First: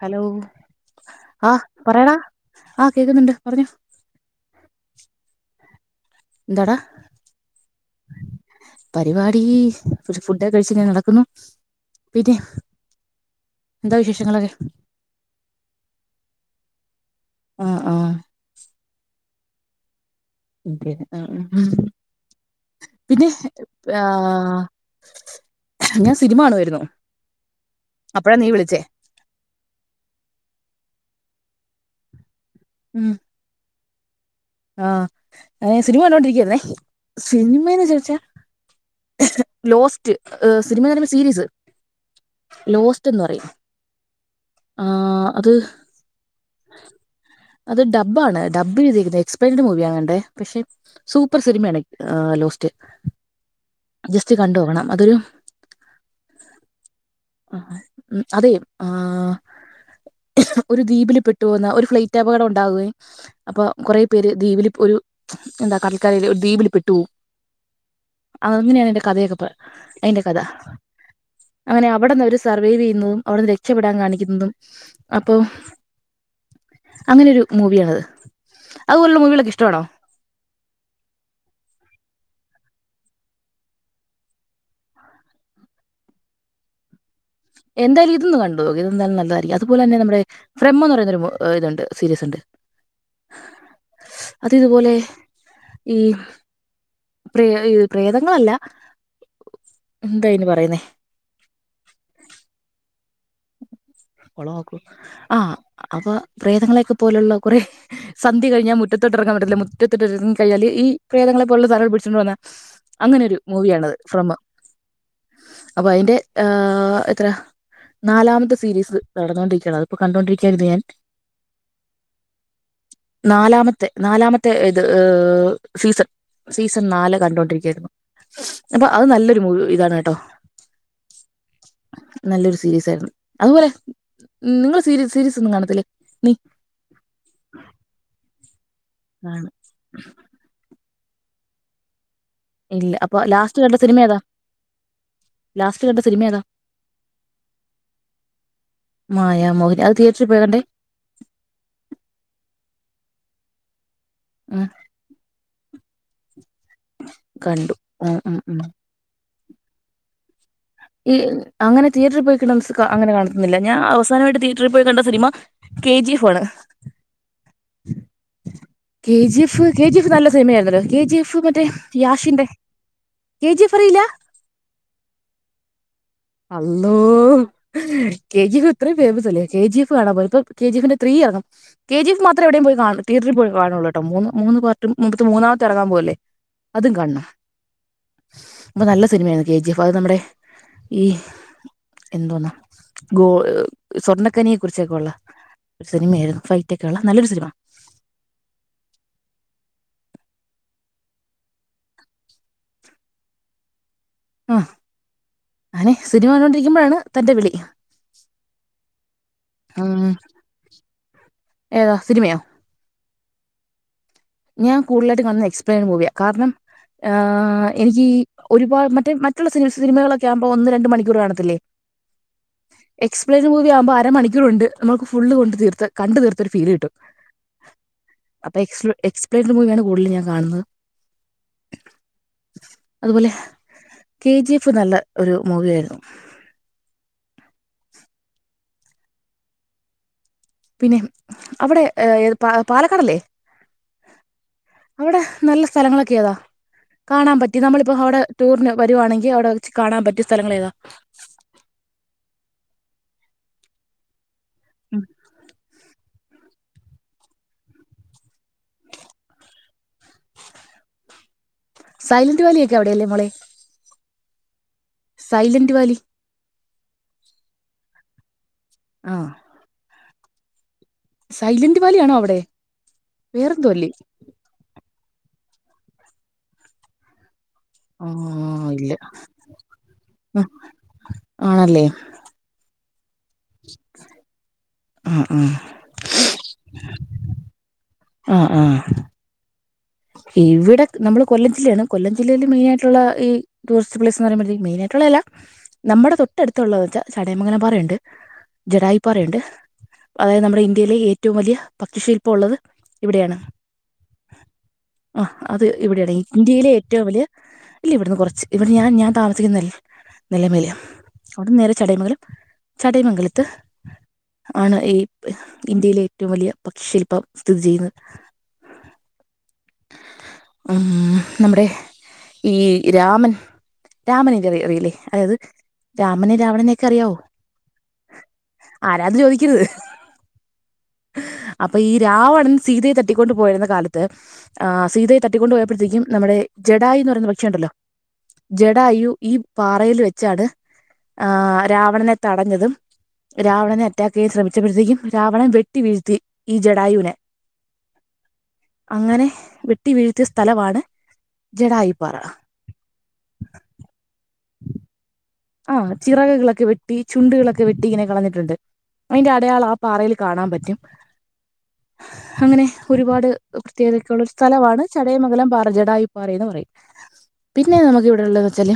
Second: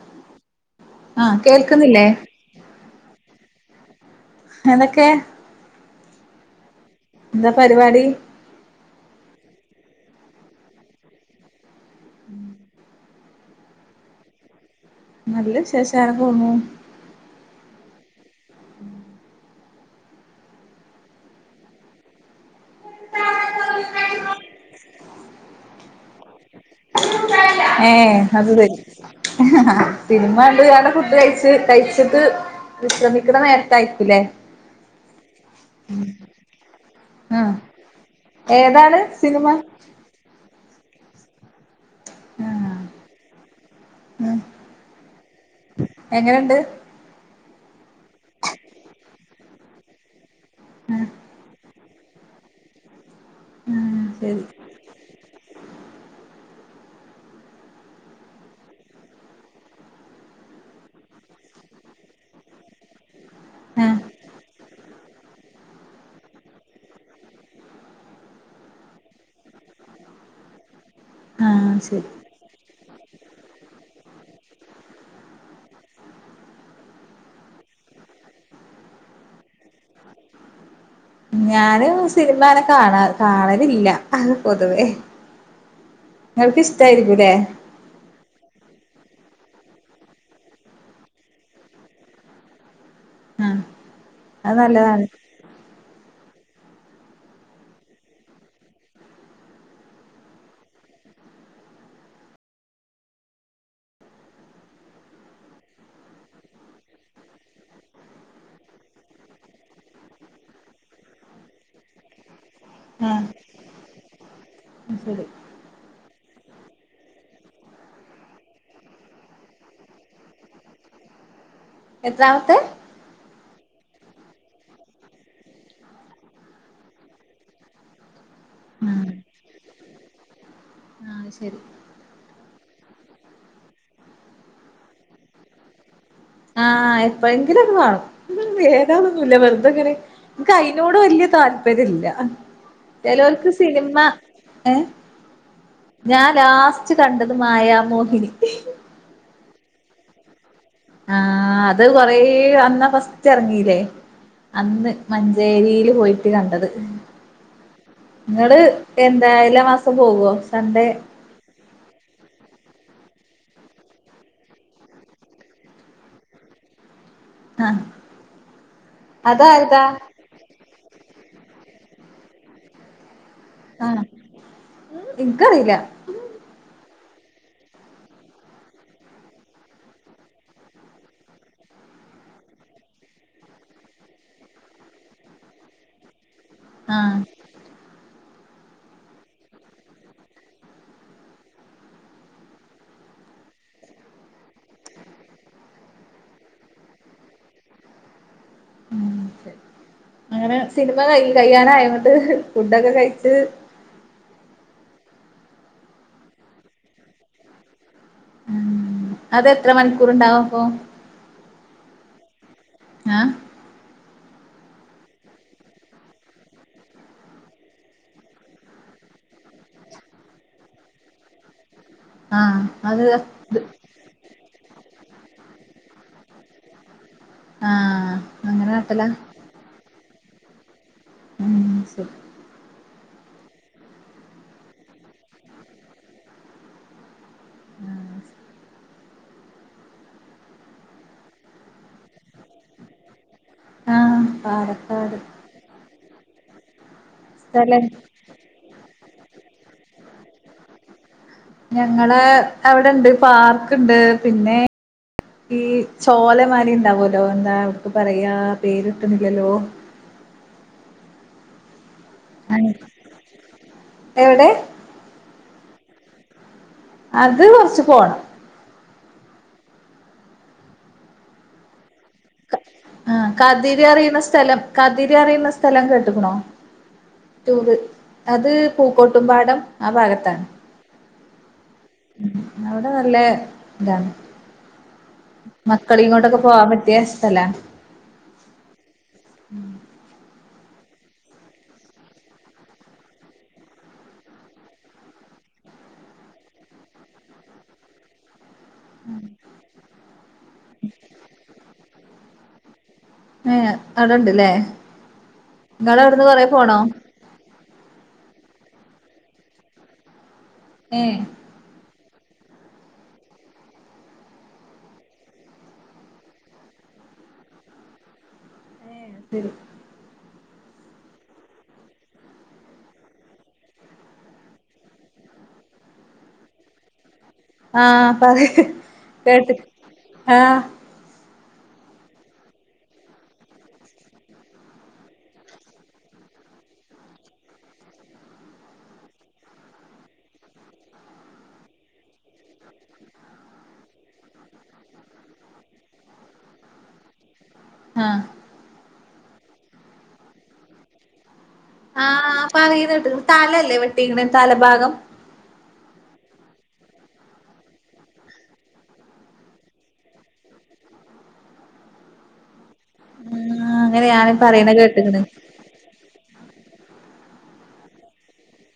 Hello ആഹ് പറെടാ ആഹ് കേക്ക്ന്ന്ണ്ട് പറഞ്ഞോ. ഏതെക്കെ എന്തടാ? എന്താ പരിവാടി? പരിവാടി ഒര് ഫുഡൊക്കെ കഴിച് ങ്ങനെ നടക്കുന്നു [unintelligible] എന്താ വിശേഷങ്ങളൊക്കെ? നല്ല വിശേഷാ അങ്ങനെ പോവുന്നു. ആഹ് ആഹ് അത് ശെരി ആഹ് ആഹ് പിന്നെ ഏഹ് ഞാൻ സിനിമ കാണുവായിരുന്നു. ഏഹ് അത് സെരി സിനമ കണ്ട് കാണ്ട് ഫുഡ്‌ കയിച് കഴിച്ചിട്ട് വിശ്രമിക്ക്ണ നേരത്തായിരിക്കുല്ലേ ആഹ് എഹ് സിനിമ കണ്ടോണ്ടിരിക്കായ്‌ര്ന്നേ സിനിമെന്ന് ചോയിച്ചാ താണ് സിനിമ? ഏഹ് സിനിമന്നങ്കി സീരീസ് ആഹ് ലോസ്റ്റ്ന്ന് പറയും ഉം ആഹ് അത് ണ്ട് അത് ഡബാണ് ഡബെയ്തിക്ക്ന്നെ എക്സ്പെൻഡ് മൂവ്യാ കണ്ടേ പക്ഷെ ആഹ് സൂപ്പർ സിനിമേണ്. ആഹ് ലോസ്റ്റ് ആഹ് ജസ്റ്റ് ശരി കണ്ടോകണം അതൊര് [inaudible] ആഹ് ഉം അതേയ് ആഹ് ഒരു ദ്വീപില് പെട്ട് പോവുന്ന ഒരു ഫ്ലൈറ്റപകടം ഉണ്ടാവുകയും അപ്പൊ ആഹ് കൊറെ ഇതിലിപ്പൊരു എന്താ കടൽക്കരയിൽ ഒര് ദ്വീപിൽ പെട്ട് പോയി. അങ്ങനെണയ്ൻ്റെ കഥയൊക്കെ പ അയ്ന്റെ കഥ ആഹ് അങ്ങനെ ശരി അവടെന്ന് ഒര് സ് സർവൈവെയ്യുന്നും അവട്ന്ന് രക്ഷപ്പെടാൻ കാണിക്കുന്നതും അപ്പൊ അങ്ങനൊരു മൂവ്യാണത്. അതുപോലുള്ള മൂവികലോക്കെഷ്ടമാണോ? ഞാന് സിനിമങ്ങനെ കാണാ കാണലില്ല പൊതുവേ. ഇങ്ങൾക്കിഷ്ടായിരിക്കു ലേ. എന്തായാലും ഇതൊന്ന് കണ്ടോക്ക് ഇതെന്താലും നല്ലതായിരിക്കും അതുപോലെന്നെ നമ്മുടെ ഫ്രംമ് ന്ന് പറയുന്നൊര് മൂ ഏഹ് ത്ണ്ട് സീരീസ്ണ്ട്. ആഹ് അത് ഇതുപോലെ ഈ പ്രേ പ്രേതങ്ങളല്ല എന്താ അയ്ൻ പറയുന്നേ കൊളആക്കൂ. ആഹ് അപ്പൊ പ്രേതങ്ങളെയക്കെ പോലുള്ള കുറെ സന്ധ്യ കഴിഞ്ഞാ മുറ്റത്തോട്ടറാൻ പറ്റില്ല മുറ്റത്തട്ടിറങ്ങി കഴഞ്ഞാല് ഈ പ്രേതങ്ങളെ പോലുള്ള സധനങ്ങൾ പിടിച്ചൊണ്ട വന്നാ ആഹ് അങ്ങനൊരു മൂവിയാണത് ഫ്രം ശരി അപ്പൊ അതിന്റെ ആഹ് എത്ര നാലാമത്തെ സീരീസ് നടന്നൊണ്ടരിക്കുകയാണ് അതിപ്പോ കണ്ടുകൊണ്ടിരിക്കയായിരുന്നു ഞാൻ. എത്രാമത്തെ? നാലാമത്തെ നാലാമത്തെ ഇത് സീസൺ. സീസൺ നാല് കണ്ടൊണ്ടിരിക്കയായിരുന്നു. അപ്പൊ ഉം അത് നല്ലൊരു മൂവി ഇതാണ് കേട്ടോ. ആഹ് അത് ശരി നല്ലൊരു സീരീസ ആയിരുന്നു. അതുപോലെ, നിങ്ങള് സീര സീരീസ് ഒന്നും കാണത്തില്ലേ നീ? ആഹ് എപ്പോഴെങ്കിലും ഒന്ന് കാണും. ഏതാന്നൊന്നുല്ല കാണും വെറുതെങ്ങനെ ൻക്ക് അയിനോട് വല്യ താല്പര്യം ഇല്ല. ഇല്ല അപ്പൊ ചെലോർക്ക് ലാസ്റ്റ് കണ്ട സിനിമ ഏതാ ഏ ലാസ്റ്റ് കണ്ട സിനിമ ഞാൻ ഏതാ ലാസ്റ്റ് കണ്ടത് മായ മോഹിനി. മായമോഹിനി അത് തിയറ്ററി പോയാ കണ്ടേ? ആഹ് അത് കൊറേ അന്ന ഫസ്റ്റ് ഇറങ്ങീല്ലേ ഉം അന്ന് മഞ്ചേരിയില് പോയിട്ട് കണ്ടത് കണ്ടു ഉം ഉം ഇങ്ങള് ഉം എന്താ എല്ലാ മാസം പോകുവോ? സൺഡേ ഈ അങ്ങനെ തിയറ്ററിൽ പോയി അങ്ങനെ കാണുന്നില്ല ഞാൻ അവസാനമായിട്ട് തിയേറ്ററിൽ പോയി കണ്ട സിനിമ കേ ജി എഫ് കാണ് ആഹ് കെ ജി എഫ്, അതാര്താ കെ ജി എഫ് നല്ല സിനിമയായിരുന്നല്ലോ! കെ ജി എഫ് ഷു മറ്റേ യാഷിന്റെ, കെ ജി എഫ് അറില്ല? ആഹ് ഇൻക്കറീല അള്ളോ കെ ജി എഫ് അത്രയും ഫേമസ് അല്ലേ. കെ ജി എഫ് കാണാ പോണു ഈപ്പം കെ ജി എഫിന്റെ ത്രീ ഇറങ്ങും. കെ ജി എഫ് മാത്രം ത്രം എവിടെയും പോയി കാ തീയറ്ററിൽ പോയി കാണുള്ളൂട്ടോ മൂ മൂന്ന് പാർട്ടും മുമ്പത്തെ മൂന്നമത്തെ ഇറങ്ങാൻ പോകല്ലേ? അതും ആഹ് കാണം നല്ല സിനിമയാണ് കെ ജി എഫ് അത് നമ്മുടെ ഈ എന്തോന്നാ ഗോ സ്വർണ്ണക്കനിയെ കുറിച്ചൊക്കെ ഉള്ള ഒരു സിനിമയായിരുന്നു. ഫൈറ്റ് ഒക്കെെയുള്ള നല്ലൊരു സിനിമ. ഉ അങ്ങനെ സിനിമ ക കഴ്യാനായൊ ന്നട്ട് ഫുഡൊക്കെ കഴിച്ച് ആഹ് അങ്ങനെ സിനിമ കണ്ടോണ്ടിരിക്കുമ്പോഴാണ് തന്റെ വിളി ഉം അതെത്ര ഉം, മണിക്കൂർണ്ടാവ അപ്പോ? ഏതാ സിനിമയോ? ഏഹ് ഞാൻ കൂടുതലായിട്ട വന്നത് എക്സ്പ്ലെയിൻ കൂടെയ കാരണം ആ എനിക്ക് ഒരുപാട് മറ്റേ മറ്റുള്ള സിനിമകളൊക്കെ ആകുമ്പോ ഒന്ന് രണ്ട് മണിക്കൂർ കാണത്തില്ലേ ആ അത് എക്സ്പ്ലെയിൻ മൂവി ആവുമ്പോ അരമണി ണ്ട് നമ്മക്ക് ഫുള്ള് കൊണ്ട് തീർത്ത കണ്ട് തീർത്ത ഒരു ഫീൽ കട്ടും ആ അപ്പൊ അങ്ങനെ എക്സ്പ്ലെയിൻ നട്ടലാ മൂവ് ആണ് കൂടുതൽ ഞാൻ കാണുന്നത് ഉം ശരി അതുപോലെ കെ ജി എഫ് നല്ല ഒരു മൂവി ആയിരുന്നു ആഹ് ഉം അവിടെ ഏ പാലക്കാട്‌ അല്ലേ ആ പാലക്കാട് നല്ല സ്ഥലങ്ങളൊക്കെ ഏതാ കാണാൻ പറ്റി സ്ഥലം നമ്മളപ്പോ അവിടെ ടൂറിന് വരുവാണെങ്കിൽ അവിടെ വെച്ച് കാണാൻ പറ്റി സ്ഥലങ്ങൾ ഏതാ ഞങ്ങള അവിടെ ഇണ്ട് പാർക്കുണ്ട് പിന്നെ ഈ ചോലമരം ഉണ്ടാവലോ എന്താ അവക്ക് പറയാ പേര് കിട്ടുന്നില്ലല്ലോ സൈലന്റ് വാലിയൊക്കെ അവിടെല്ലേ മോളെ എവിടെ സൈലന്റ് വാലി അത് കൊറച്ചു പോണം ആഹ സൈലന്റ് വാലിയാണോ അവിടെ ആ വേറെന്തോ കതിര് ഇല്ലേ അറിയുന്ന സ്ഥലം കതിര് പറി ണ സ്ഥലം കേട്ടിട്ടുണ്ടോ ടൂറ് അത് ആഹ് ഇല്ല പൂക്കോട്ടും പാടം ആ ഭാഗത്താണ് ആണല്ലേ ഉ അവിടെ നല്ല ഇതാണ് ആഹ് ആഹ് മക്കളെ കൊണ്ടൊക്കെ പോവാൻ പറ്റിയ സ്ഥലം ആ ആ ഇവിടെ നമ്മള് കൊല്ലം ജില്ലയാണ് കൊല്ലം ജില്ലയില് മെയിൻ ആയിട്ടുള്ള ഈ ടൂറിസ്റ്റ് പ്ലേസ് എഎന്ന് പറയുമ്പോേ മെയിൻ ആയിട്ടുള്ള അല്ല നമ്മുടെ തൊട്ടടുത്തുള്ളത വച്ചാ ചടയം മംഗലം പാറയുണ്ട് ജഡായിപ്പാറയുണ്ട് അതായത് നമ്മുടെ ഇന്ത്യയിലെ ഏറ്റവും വലിയ ഭക്ഷിശില്പം ഉള്ളത് ഇവിടെയാണ് ഏ അത് ഉണ്ടല്ലേ ആ അത് ഇവിടെയാണ് ഇന്ത്യയിലെ ഏറ്റവും വലിയ ഇല്ല ഇവിടുന്ന് കുറച്ച് ഇവിടെ ഞാൻ ഞാൻ താമസിക്കുന്ന നിലമിലാണ് ഏ അവിടുന്ന് നേരെ ചടൈമംഗലം ചടൈമംഗലത്ത് ആണ് ഈ ഇന്ത്യയിലെ ഏറ്റവും വലിയ പക്ഷിശില്പം സ്ഥിതി ചെയ്യുന്നത് ഉം ഉം നമ്മുടെ ഈ രാമൻ രാമനെ അറിയില്ലേ അതായത് രാമനെ രാവണനെയും ഒക്കെ അറിയാവോ ആഹ പറി ആരാ അത് കേട്ട ചോദിക്കരുത് ആഹ അപ്പൊ ഈ രാവണൻ സീതയെ തട്ടിക്കൊണ്ട് പോയിരുന്ന കാലത്ത് ആ സീതയെ തട്ടിക്കൊണ്ട് പോയപ്പെടുത്തേും നമ്മുടെ ജഡായ എന്ന് പറയുന്ന പക്ഷി ഉണ്ടല്ലോ ജഡായു ഈ പാറൽ വെച്ചാണ് ആ രാവണനെ തടഞ്ഞതും രാവണനെ അറ്റാക്ക് ചെയ്യാൻ ശ്രമിച്ചപ്പോഴത്തേക്കും രാവണൻ വെട്ടി വീഴ്ത്തി ഈ ജഡായുവിനെ ആഹ അങ്ങനെ വെട്ടി വീഴ്ത്തിയ സ്ഥലമാണ് ജഡായിപ്പാറ പറിണ കേട്ട്ണ് തലല്ലേ വെട്ടിങ്ങന തല ഭാഗം ആ ചിറകുകളൊക്കെ വെട്ടി ചുണ്ടുകളൊക്കെ വെട്ടി ഇങ്ങനെ കളഞ്ഞിട്ടുണ്ട് അതിന്റെ അടയാള ആ പാറയിൽ കാണാൻ പറ്റും അങ്ങനെ ഒരുപാട് ആ അങ്ങനെ പ്രത്യേകതൊക്കെുള്ളള്ള ഒരു ഞാന് പറയണ സ്ഥലമാണ് കേട്ട്ക്ക്ണ് ചടയമംഗലം പാറജട പറന്ന് പറയും പിന്നെ നമുക്ക് ഇവിടെള്ളന്ന് വെച്ചാല്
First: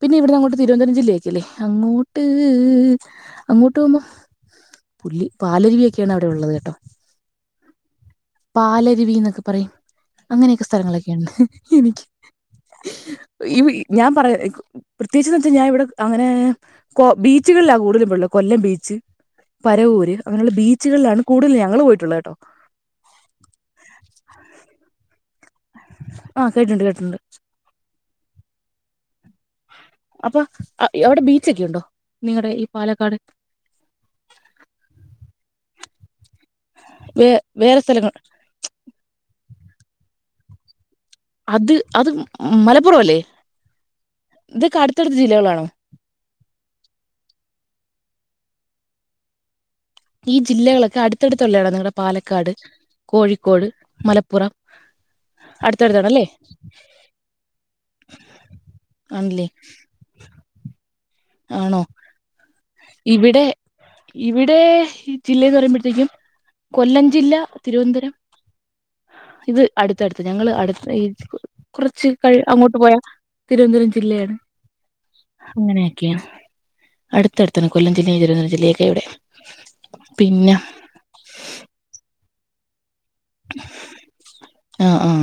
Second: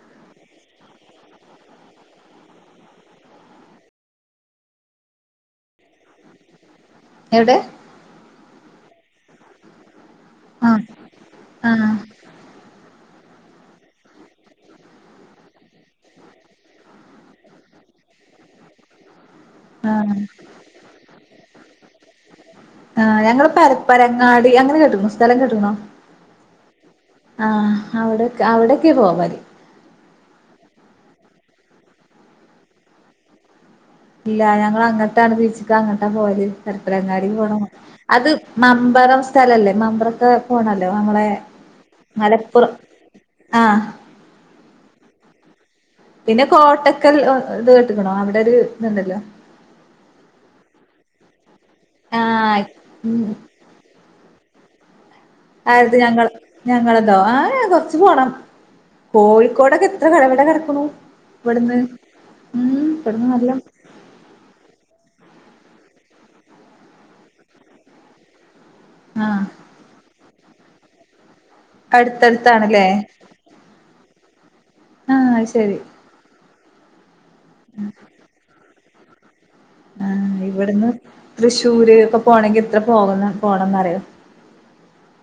പിന്നെ ഇവിടെ നോട്ട തിരുവനന്തപുരം ജില്ലേക്ക അല്ലേ അങ്ങോട്ട് അങ്ങോട്ട് പോകുമ്പോ പുളി പാലരുവി വൊക്കെയാണ് അവിടെ ഉള്ളത് കേട്ടോ എവിടെ പാലരുവി എന്നൊക്കെ പറയും അങ്ങനെയൊക്കെ ആ സ്ഥലങ്ങളൊക്കെുണ്ട് ആ എനിക്ക് ഞാൻ പറയാ പ്രത്യേകിച്ച് ത്തു ഞാൻ ഇവിടെ അങ്ങനെ കൊ ബീച്ചുകളിലാ കൂടുതലും പോയിള്ള കൊല്ലം ബീച്ച് പരവൂര് അങ്ങനെയുള്ള ബീച്ചുകളിലാണ് കൂടുതൽ ഞങ്ങൾ പോയിട്ടുള്ളത് കേട്ടോ ആഹ ഞങ്ങള് പരപ്പരങ്ങാടി അങ്ങനെ കെട്ടുകുണോ സ്ഥലം ക ആഹ കേട്ടുണ്ട് കേട്ടിട്ടുണ്ട് ആഹ അവിടെ അവിടൊക്കെ പോവാ മതി അപ്പൊ അവിടെ ബീച്ചൊക്കെ ഉണ്ടോ നിങ്ങളുടെ ഈ പാലക്കാട് ഇല്ല ഞങ്ങ അങ്ങട്ടാണ് ബീച്ചക്ക് അങ്ങോട്ടാ പോയത് പരപ്പനങ്ങാടി വേ പോണം വേറെ സ്ഥലങ്ങൾ അത് മമ്പറം സ്ഥലല്ലേ മമ്പറത്തെ പോണല്ലോ നമ്മളെ അത് അത് മലപ്പുറം മലപ്പുറ അല്ലേ ആഹ് ഇതൊക്കെ അടുത്തടുത്ത ജില്ലകളാണോ പിന്നെ കോട്ടക്കൽ ഇത് കേട്ടക്കണോ അവിടെ ഒരു ഇതുണ്ടല്ലോ ഈ ജില്ലകളൊക്കെ അടുത്തടുത്തുള്ളതാണ് നിങ്ങളുടെ പാലക്കാട് ആഹ് ഉം കോഴിക്കോട് മലപ്പുറം ആയിത് ഞങ്ങ അടുത്തടുത്താണല്ലേ ഞങ്ങളെന്തോ ആഹ് കൊറച്ച്പോണം ആണല്ലേ കോഴിക്കോടൊക്കെ എത്ര കടവിടെ കിടക്കുന്നു ഇവിടുന്ന് ആണോ ഉം ഇവിടുന്ന് ഇവിടെ നല്ല ഇവിടെ ജില്ലന്ന് പറയുമ്പോഴത്തേക്കും കൊല്ലം ജില്ല തിരുവനന്തപുരം ആഹ ഇത് അടുത്തടുത്ത് ഞങ്ങള്ൾ അടു ഈ കുറച്ച് കഴി അങ്ങോട്ട് അടുത്തടുത്താണല്ലേ പോയാ തിരുവനന്തപുരം ജില്ലയാണ് ആഹ് അത് ശരി അങ്ങനെയൊക്കെയാണ് ഇടുത്താണ് കൊല്ലം ജില്ലയും തിരുന്തര ജില്ലയക്കെവിടെ ആഹ ഇവിടുന്ന് തൃശ്ശൂര് ഇക്കെ പോണെങ്കിൽ ഇത്ര പോകുന്ന പോണംന്ന് അറിയോ ആഹ ആഹ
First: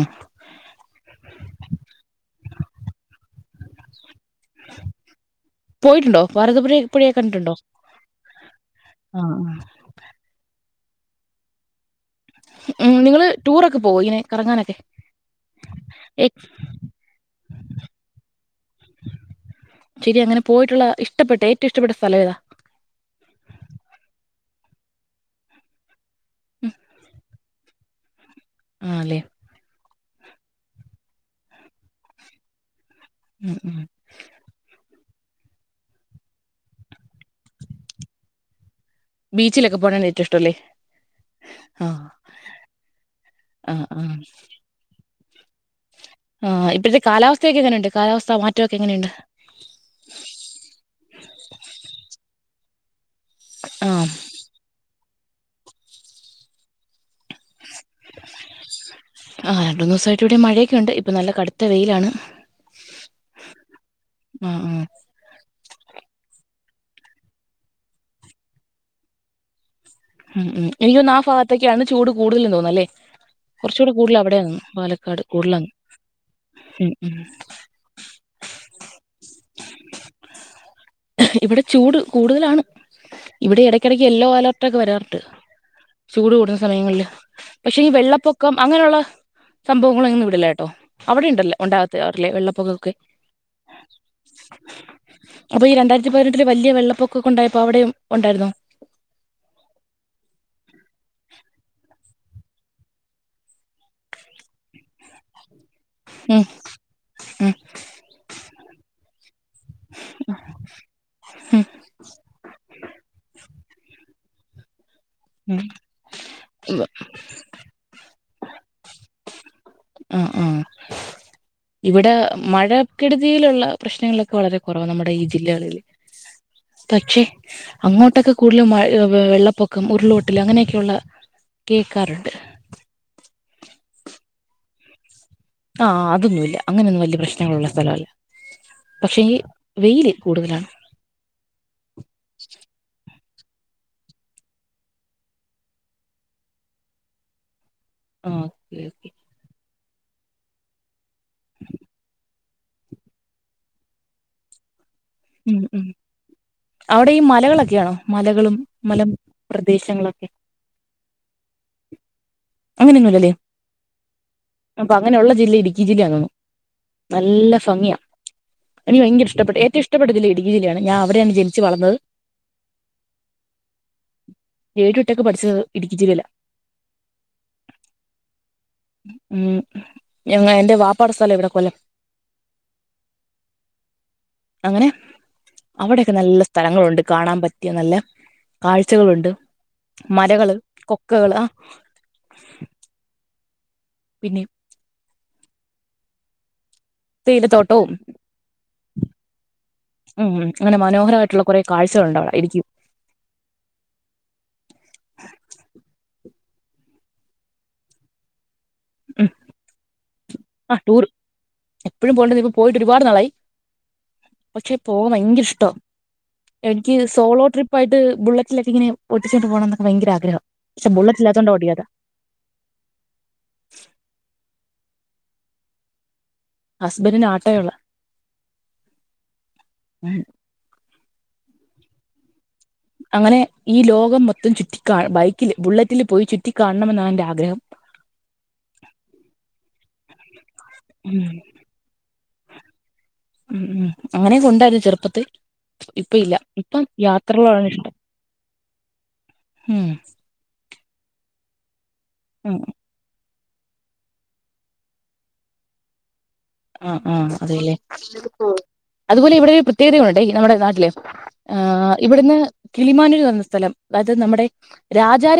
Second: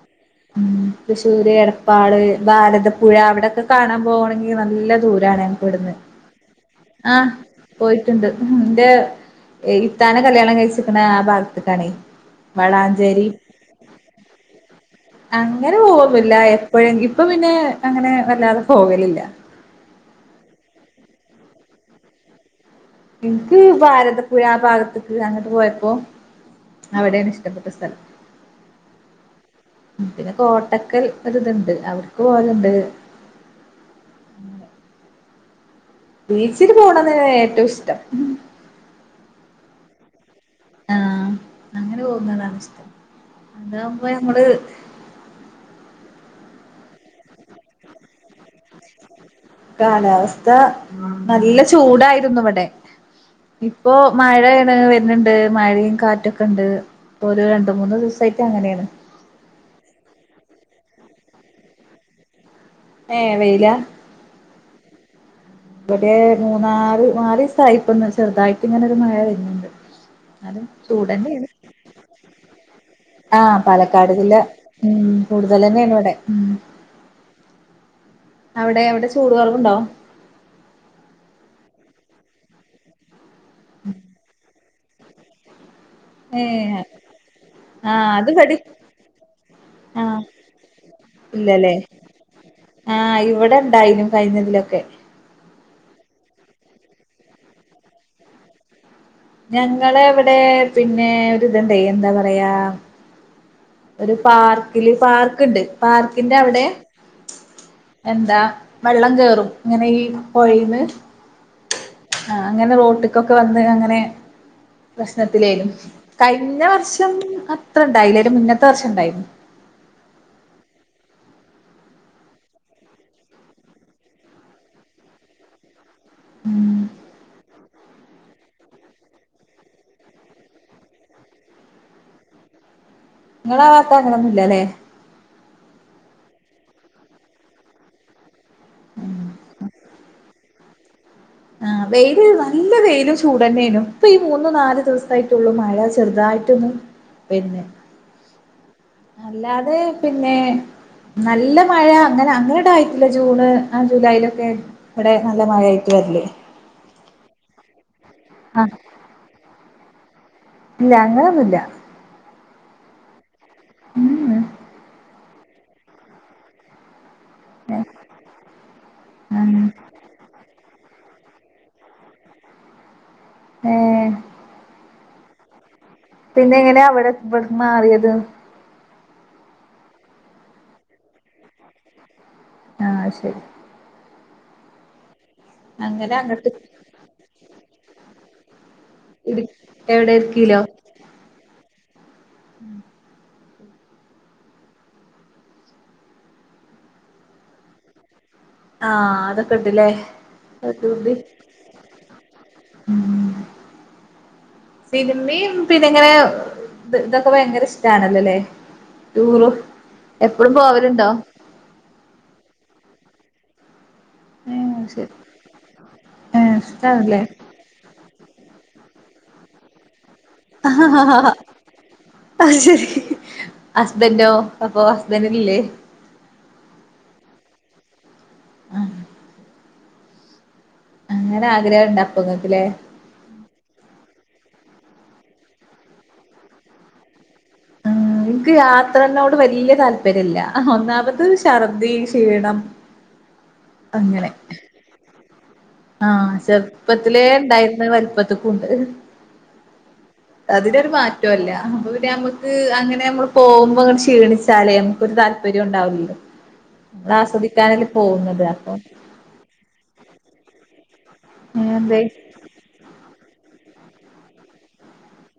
ഉം തൃശ്ശൂര് എടപ്പാട് ഭാരതപ്പുഴ അവിടൊക്കെ കാണാൻ പോകണെങ്കിൽ എഹ നല്ല ദൂരാണ് ഞങ്ങക്കി വിടുന്ന് ഉണ്ടോ ഭാരതപുഴെ ആഹ് പോയിട്ടുണ്ട് എന്റെ ആഹ് ആഹ് ഇതാനേ കല്യാണം കഴിച്ചിരിക്കുന്ന ആഹ ഭാഗത്തക്കാണേ ഉം നിങ്ങള് ടൂറൊക്കെ പോവ ഇങ്ങനെ കറങ്ങാനൊക്കെ അങ്ങനെ പോകന്നില്ല ഏഹ് എപ്പോഴെങ്കും ഇപ്പ പിന്നെ അങ്ങനെ വല്ലാതെ പോകലില്ല ശരി അങ്ങനെ പോയിട്ടുള്ള ഇഷ്ടപ്പെട്ട ഏറ്റവും ഇഷ്ടപ്പെട്ട സ്ഥലം ഏതാ എനിക്ക് ഭാരതപ്പുഴ ആഹ ഭാഗത്തേക്ക് അങ്ങോട്ട് പോയപ്പോ അവിടെയാണ് ഇഷ്ടപ്പെട്ട സ്ഥലം ആല്ലേ പിന്നെ കോട്ടക്കൽ ഒരിത് ണ്ട് അവട്ക്ക് പോലണ്ട് ഉം ഉം ബീച്ചില് പോണതാ ഏറ്റവും ഇഷ്ടം ബീച്ചിലൊക്കെ പോണതാ ഏറ്റവും ഇഷ്ടല്ലേ ആഹ അങ്ങനെ ആഹ് പോകുന്നതാണ് ഇഷ്ടം ആഹ് അതകുമ്പോ ആഹ് ഞമ്മള് ആഹ ഇപ്പോഴത്തെ കാലാവസ്ഥയൊക്കെ എങ്ങനെയുണ്ട് കാലാവസ്ഥാ മാറ്റമൊക്കെ എങ്ങനെയുണ്ട് കാലാവസ്ഥ നല്ല ചൂടായിരുന്നു ഇവിടെ ഇപ്പോ ആഹ് മഴയാണ് വരുന്നുണ്ട് മഴയും കാറ്റൊക്കെ ഉണ്ട് ഒരു രണ്ട മൂന്ന് ദിവസമായിട്ട് അങ്ങനെയാണ് ആഹ രണ്ട് മൂന്ന് ദിവസമായിട്ട് ഇവിടെ മഴയൊക്കെുണ്ട് ഇപ്പൾ നല്ല കടുത്ത വെയിലാണ് ഏ വെയില? ആഹ് ആഹ്. ഇവിടെ ഒരു മൂന്നാല് നാലീ സായിപ്പൊന്ന് ചെറ്തായിട്ട് ഇങ്ങനൊരു മഴ വര്ന്ന്ണ്ട്. ഉം ഉം എനിക്ക് തോന്നു ആ ഫാ ഗത്തേക്കാണ് ചൂട് കൂടുതലും തോന്ന അല്ലേ? ആ കൊറ്ച്ചുടെ പാലക്കാട് കൂടുതൽ ജില്ല അവിടെയാരുന്നു ഉം പാലക്കാട് കൂടുതൽ കൂടുതലാണ് തന്നെയാണ് ഇവിടെ ഉം ഉം. അവിടെ അവിടെ ചൂട് കൊർവുണ്ടോ? ഇവിടെ ചൂട് കൂടുതലാണ് ഇവിടെ ഇടക്കിടയക്ക് യെല്ലോ അലർ ട്ട് വരാറ്ണ്ട് ചൂട് ഏ കൂടുന്ന സമയങ്ങളില് പക്ഷേ ഈ ആ അത് വെള്ളപ്പൊക്കം ഇവിടേം അങ്ങനെയുള്ള ആ സംഭവങ്ങള് ഒന്നും ഇവിടില്ല കേട്ടോ അവടെ ഇണ്ടല്ലോ ഇല്ലല്ലേ ഉണ്ടാകാത്ത [unintelligible] വെള്ളപ്പൊക്കൊക്കെ. ആ ഇവിടെ ഇണ്ടായിനു കഴിഞ്ഞതിലൊക്കെ. അപ്പൊ ഈ രണ്ടായിരത്തി പതിനെട്ടില് വലിയ വെള്ളപ്പൊക്കൊക്കെ ഉണ്ടായപ്പോ അവിടെയും ഉണ്ടായിര്ന്നോ? ഞങ്ങളവിടെ പിന്നെ ഒരുതണ്ടായി എന്താ പറയാ ഒരു പാർക്കില് പാർക്ക്ണ്ട് പാർക്കിന്റെ ഉം അവ്ടെ ഉം എന്താ വെള്ളം കേറും ഇങ്ങനെ ഈ പുഴയിന്ന്. ആഹ് അങ്ങനെ റോട്ടിക്കൊക്കെ വന്ന് അങ്ങനെ പ്രശ്നത്തിലേനു കഴിഞ്ഞ ഉം വർഷം അത്ര ഇണ്ടായില്ലാലും മുന്നത്തെ വർഷം ഉണ്ടായിരുന്നു. അഹ് അഹ്. ഇവിടെ മഴക്കെട്തിയിലുള്ള പ്രശ്നങ്ങളൊക്കെ വളരെ കുറവ് നമ്മുടെ ഈ ജില്ലകളിൽ. ഉം പക്ഷെ അങ്ങോട്ടൊക്കെ കൂടലും മഴ വെള്ളപ്പൊക്കം ഉരുളൊട്ടൽ അങ്ങനെയൊക്കെയുള്ള കേക്കാറുണ്ട്. ഇങ്ങളാ ഭാഗത്ത് അങ്ങനൊന്നുല്ലല്ലെ? ആഹ് അതൊന്നുല്ല അങ്ങനൊന്നും വലിയ പ്രശ്നങ്ങളുള്ള സ്ഥല അല്ല. പക്ഷെ ഈ വെയില് കൂടുതലാണ്. ആഹ് വെയില് നല്ല വെയിലും ചൂടന്നെയിനും ഇപ്പം ഈ മൂന്ന് നാല് ദിവസായിട്ടുള്ളു മഴ ചെറ്തായിട്ടൊന്ന് പിന്നെ. ആഹ് ഓക്കെ ഓക്കെ. അല്ലാതെ പിന്നെ നല്ല മഴ അങ്ങനെ ങ്ങനടയി ല ജൂണ് ആഹ് ജൂലൈലൊക്കെ ഇവിടെ നല്ല ഉം ഉം മഴയായിട്ട് വര്ല്? അവിടെ ഈ മലകളൊക്കെയാണോ മലകളും ആഹ് മലം പ്രദേശങ്ങളൊക്കെ? ഇല്ല അങ്ങനൊന്നുല്ല അങ്ങനൊന്നുല്ലല്ലേ [unintelligible] അങ്ങനെയുള്ള ജില്ല ഇട്ക്കി ജില്ലേണു തോന്നു നല്ല ഫങ്ങിയ എനിക്ക് ഭയങ്കര ഇഷ്ടപ്പെട്ട് ആഹ് ഏറ്റവും ഇഷ്ടം ഇഷ്ടപെട്ട ജില്ല ഇടുക്കി ജില്ലയാണ് ഞാൻ അവിടെയാണ് ജന്ച്ച് വളർന്നത്. ഏഹ് ഏഴു എട്ടൊക്കെ പഠിച്ചത് ഇടുക്കി ജില്ലയിലാ പിന്നെ എങ്ങനായാ അവിടെ ഇവട്ക്ക് മാറിയത്. ഉം ഞങേ എന്റെ വാപ്പാടെ സ്ഥലം ഇവിടെ കൊല്ലം. ആഹ് ശരി. അങ്ങനെ. അങ്ങനെ അവിടെയൊക്കെ നല്ല അങ്ങട്ട് സ്ഥലങ്ങളുണ്ട് കാണാൻ പറ്റിയ നല്ല കാഴ്ചകളുണ്ട്. എവ്ടെ ഇടുക്കിലോ? ക്കേള് ആഹ്. ഉം. പിന്നെയും. തേയിലത്തോട്ടവും. ആഹ് അതൊക്കെ ഇണ്ട്ല്ലേ ഉം ഉം അങ്ങനെ പ്രകൃതി മനോഹരായിട്ടുള്ള കുറെ കാഴ്ചകൾ ഉണ്ടവിടെ ഇടുക്കി. ഉം സിനിമിം പിന്നെ ഇങ്ങനെ ഓഹ് ഇതൊക്കെ ഭയങ്കര ഇഷ്ടണല്ലോല്ലേ ഉം ടൂർ എപ്പളും ആ ടൂർ പോവലുണ്ടോ? എപ്പഴും പോലുണ്ട് ഇപ്പോ പോയിട്ട് ഒരുപാട് നാളായി. പക്ഷെ ഏഹ് പോവാൻ ശരി ഭയങ്കര ഇഷ്ടവാ ഏഹ് ഇൻക്ക് ഇഷ്ടാണല്ലേ സോളോ ട്രിപ്പ് പ്പായിട്ട് ബുള്ളറ്റിലൊക്കെ ഇങ്ങനെ ഓട്ടി ച്ചൊണ്ട് പോകണന്നൊക്കെ ഭയങ്കര ആഗ്രഹം. [unintelligible] ഹസ്ബൻഡോ അപ്പൊ ഹസ്ബൻഡിന് ഇല്ലേ ഹസ്ബന്റിന് ആട്ടൊയുള്ള ആഹ് ഉം അങ്ങനെ ആഗ്രഹണ്ട് അപ്പ ങ്ങക്ക്‌ല്ലേ അങ്ങനെ ഈ ലോകം മൊത്തം ചുറ്റിക്ക ബൈക്കിൽ ബുള്ളറ്റിൽ പോയി ചുറ്റിക്കാണണമെന്നാണ് എന്റെ ആഗ്രഹം ഉം എനിക്ക് യാത്രേനോട് വല്യ താല്പ ര്യല്ല ഉം ഒന്നാമത് ഛർദ്ദി ക്ഷീണം ഉം ഉം അങ്ങനെ അങ്ങനെക്കെ ഒണ്ടാരുന്നു ചെറുപ്പത്തി ഇപ്പ ആഹ് ഇല്ല ഇപ്പം ചെറുപ്പത്തിലേ യാത്രകളോടാണ് ഉണ്ടായിന്ന് ഇഷ്ടം വൽ പ്പത്ക്കുണ്ട് ഉം അതിനൊരു മാറ്റോഇല്ല അപ്പ പിന്നെ നമ്മുക്ക് ഉം അങ്ങനെ നമ്മ പോകുമ്പ ങ്ങട്ട് ക്ഷീണിച്ചാലേ നമുക്കൊരു താല്പര്യം ഉണ്ടാവൂല്ലല്ലോ ആഹ് നമ്മള് ആഹ് അതെല്ലേ ആസ്വദിക്കാനല്ലേ പോകുന്നത് അപ്പം അതുപോലെ ഇവിടെ ഒരു പ്രത്യേകതയുണ്ട് ഈ നമ്മുടെ നാട്ടിലെഏഹ് എന്തേ ഇവിടുന്ന് കിളിമാനൂര് പറഞ്ഞ സ്ഥലം അതായത് നമ്മുടെ രാജര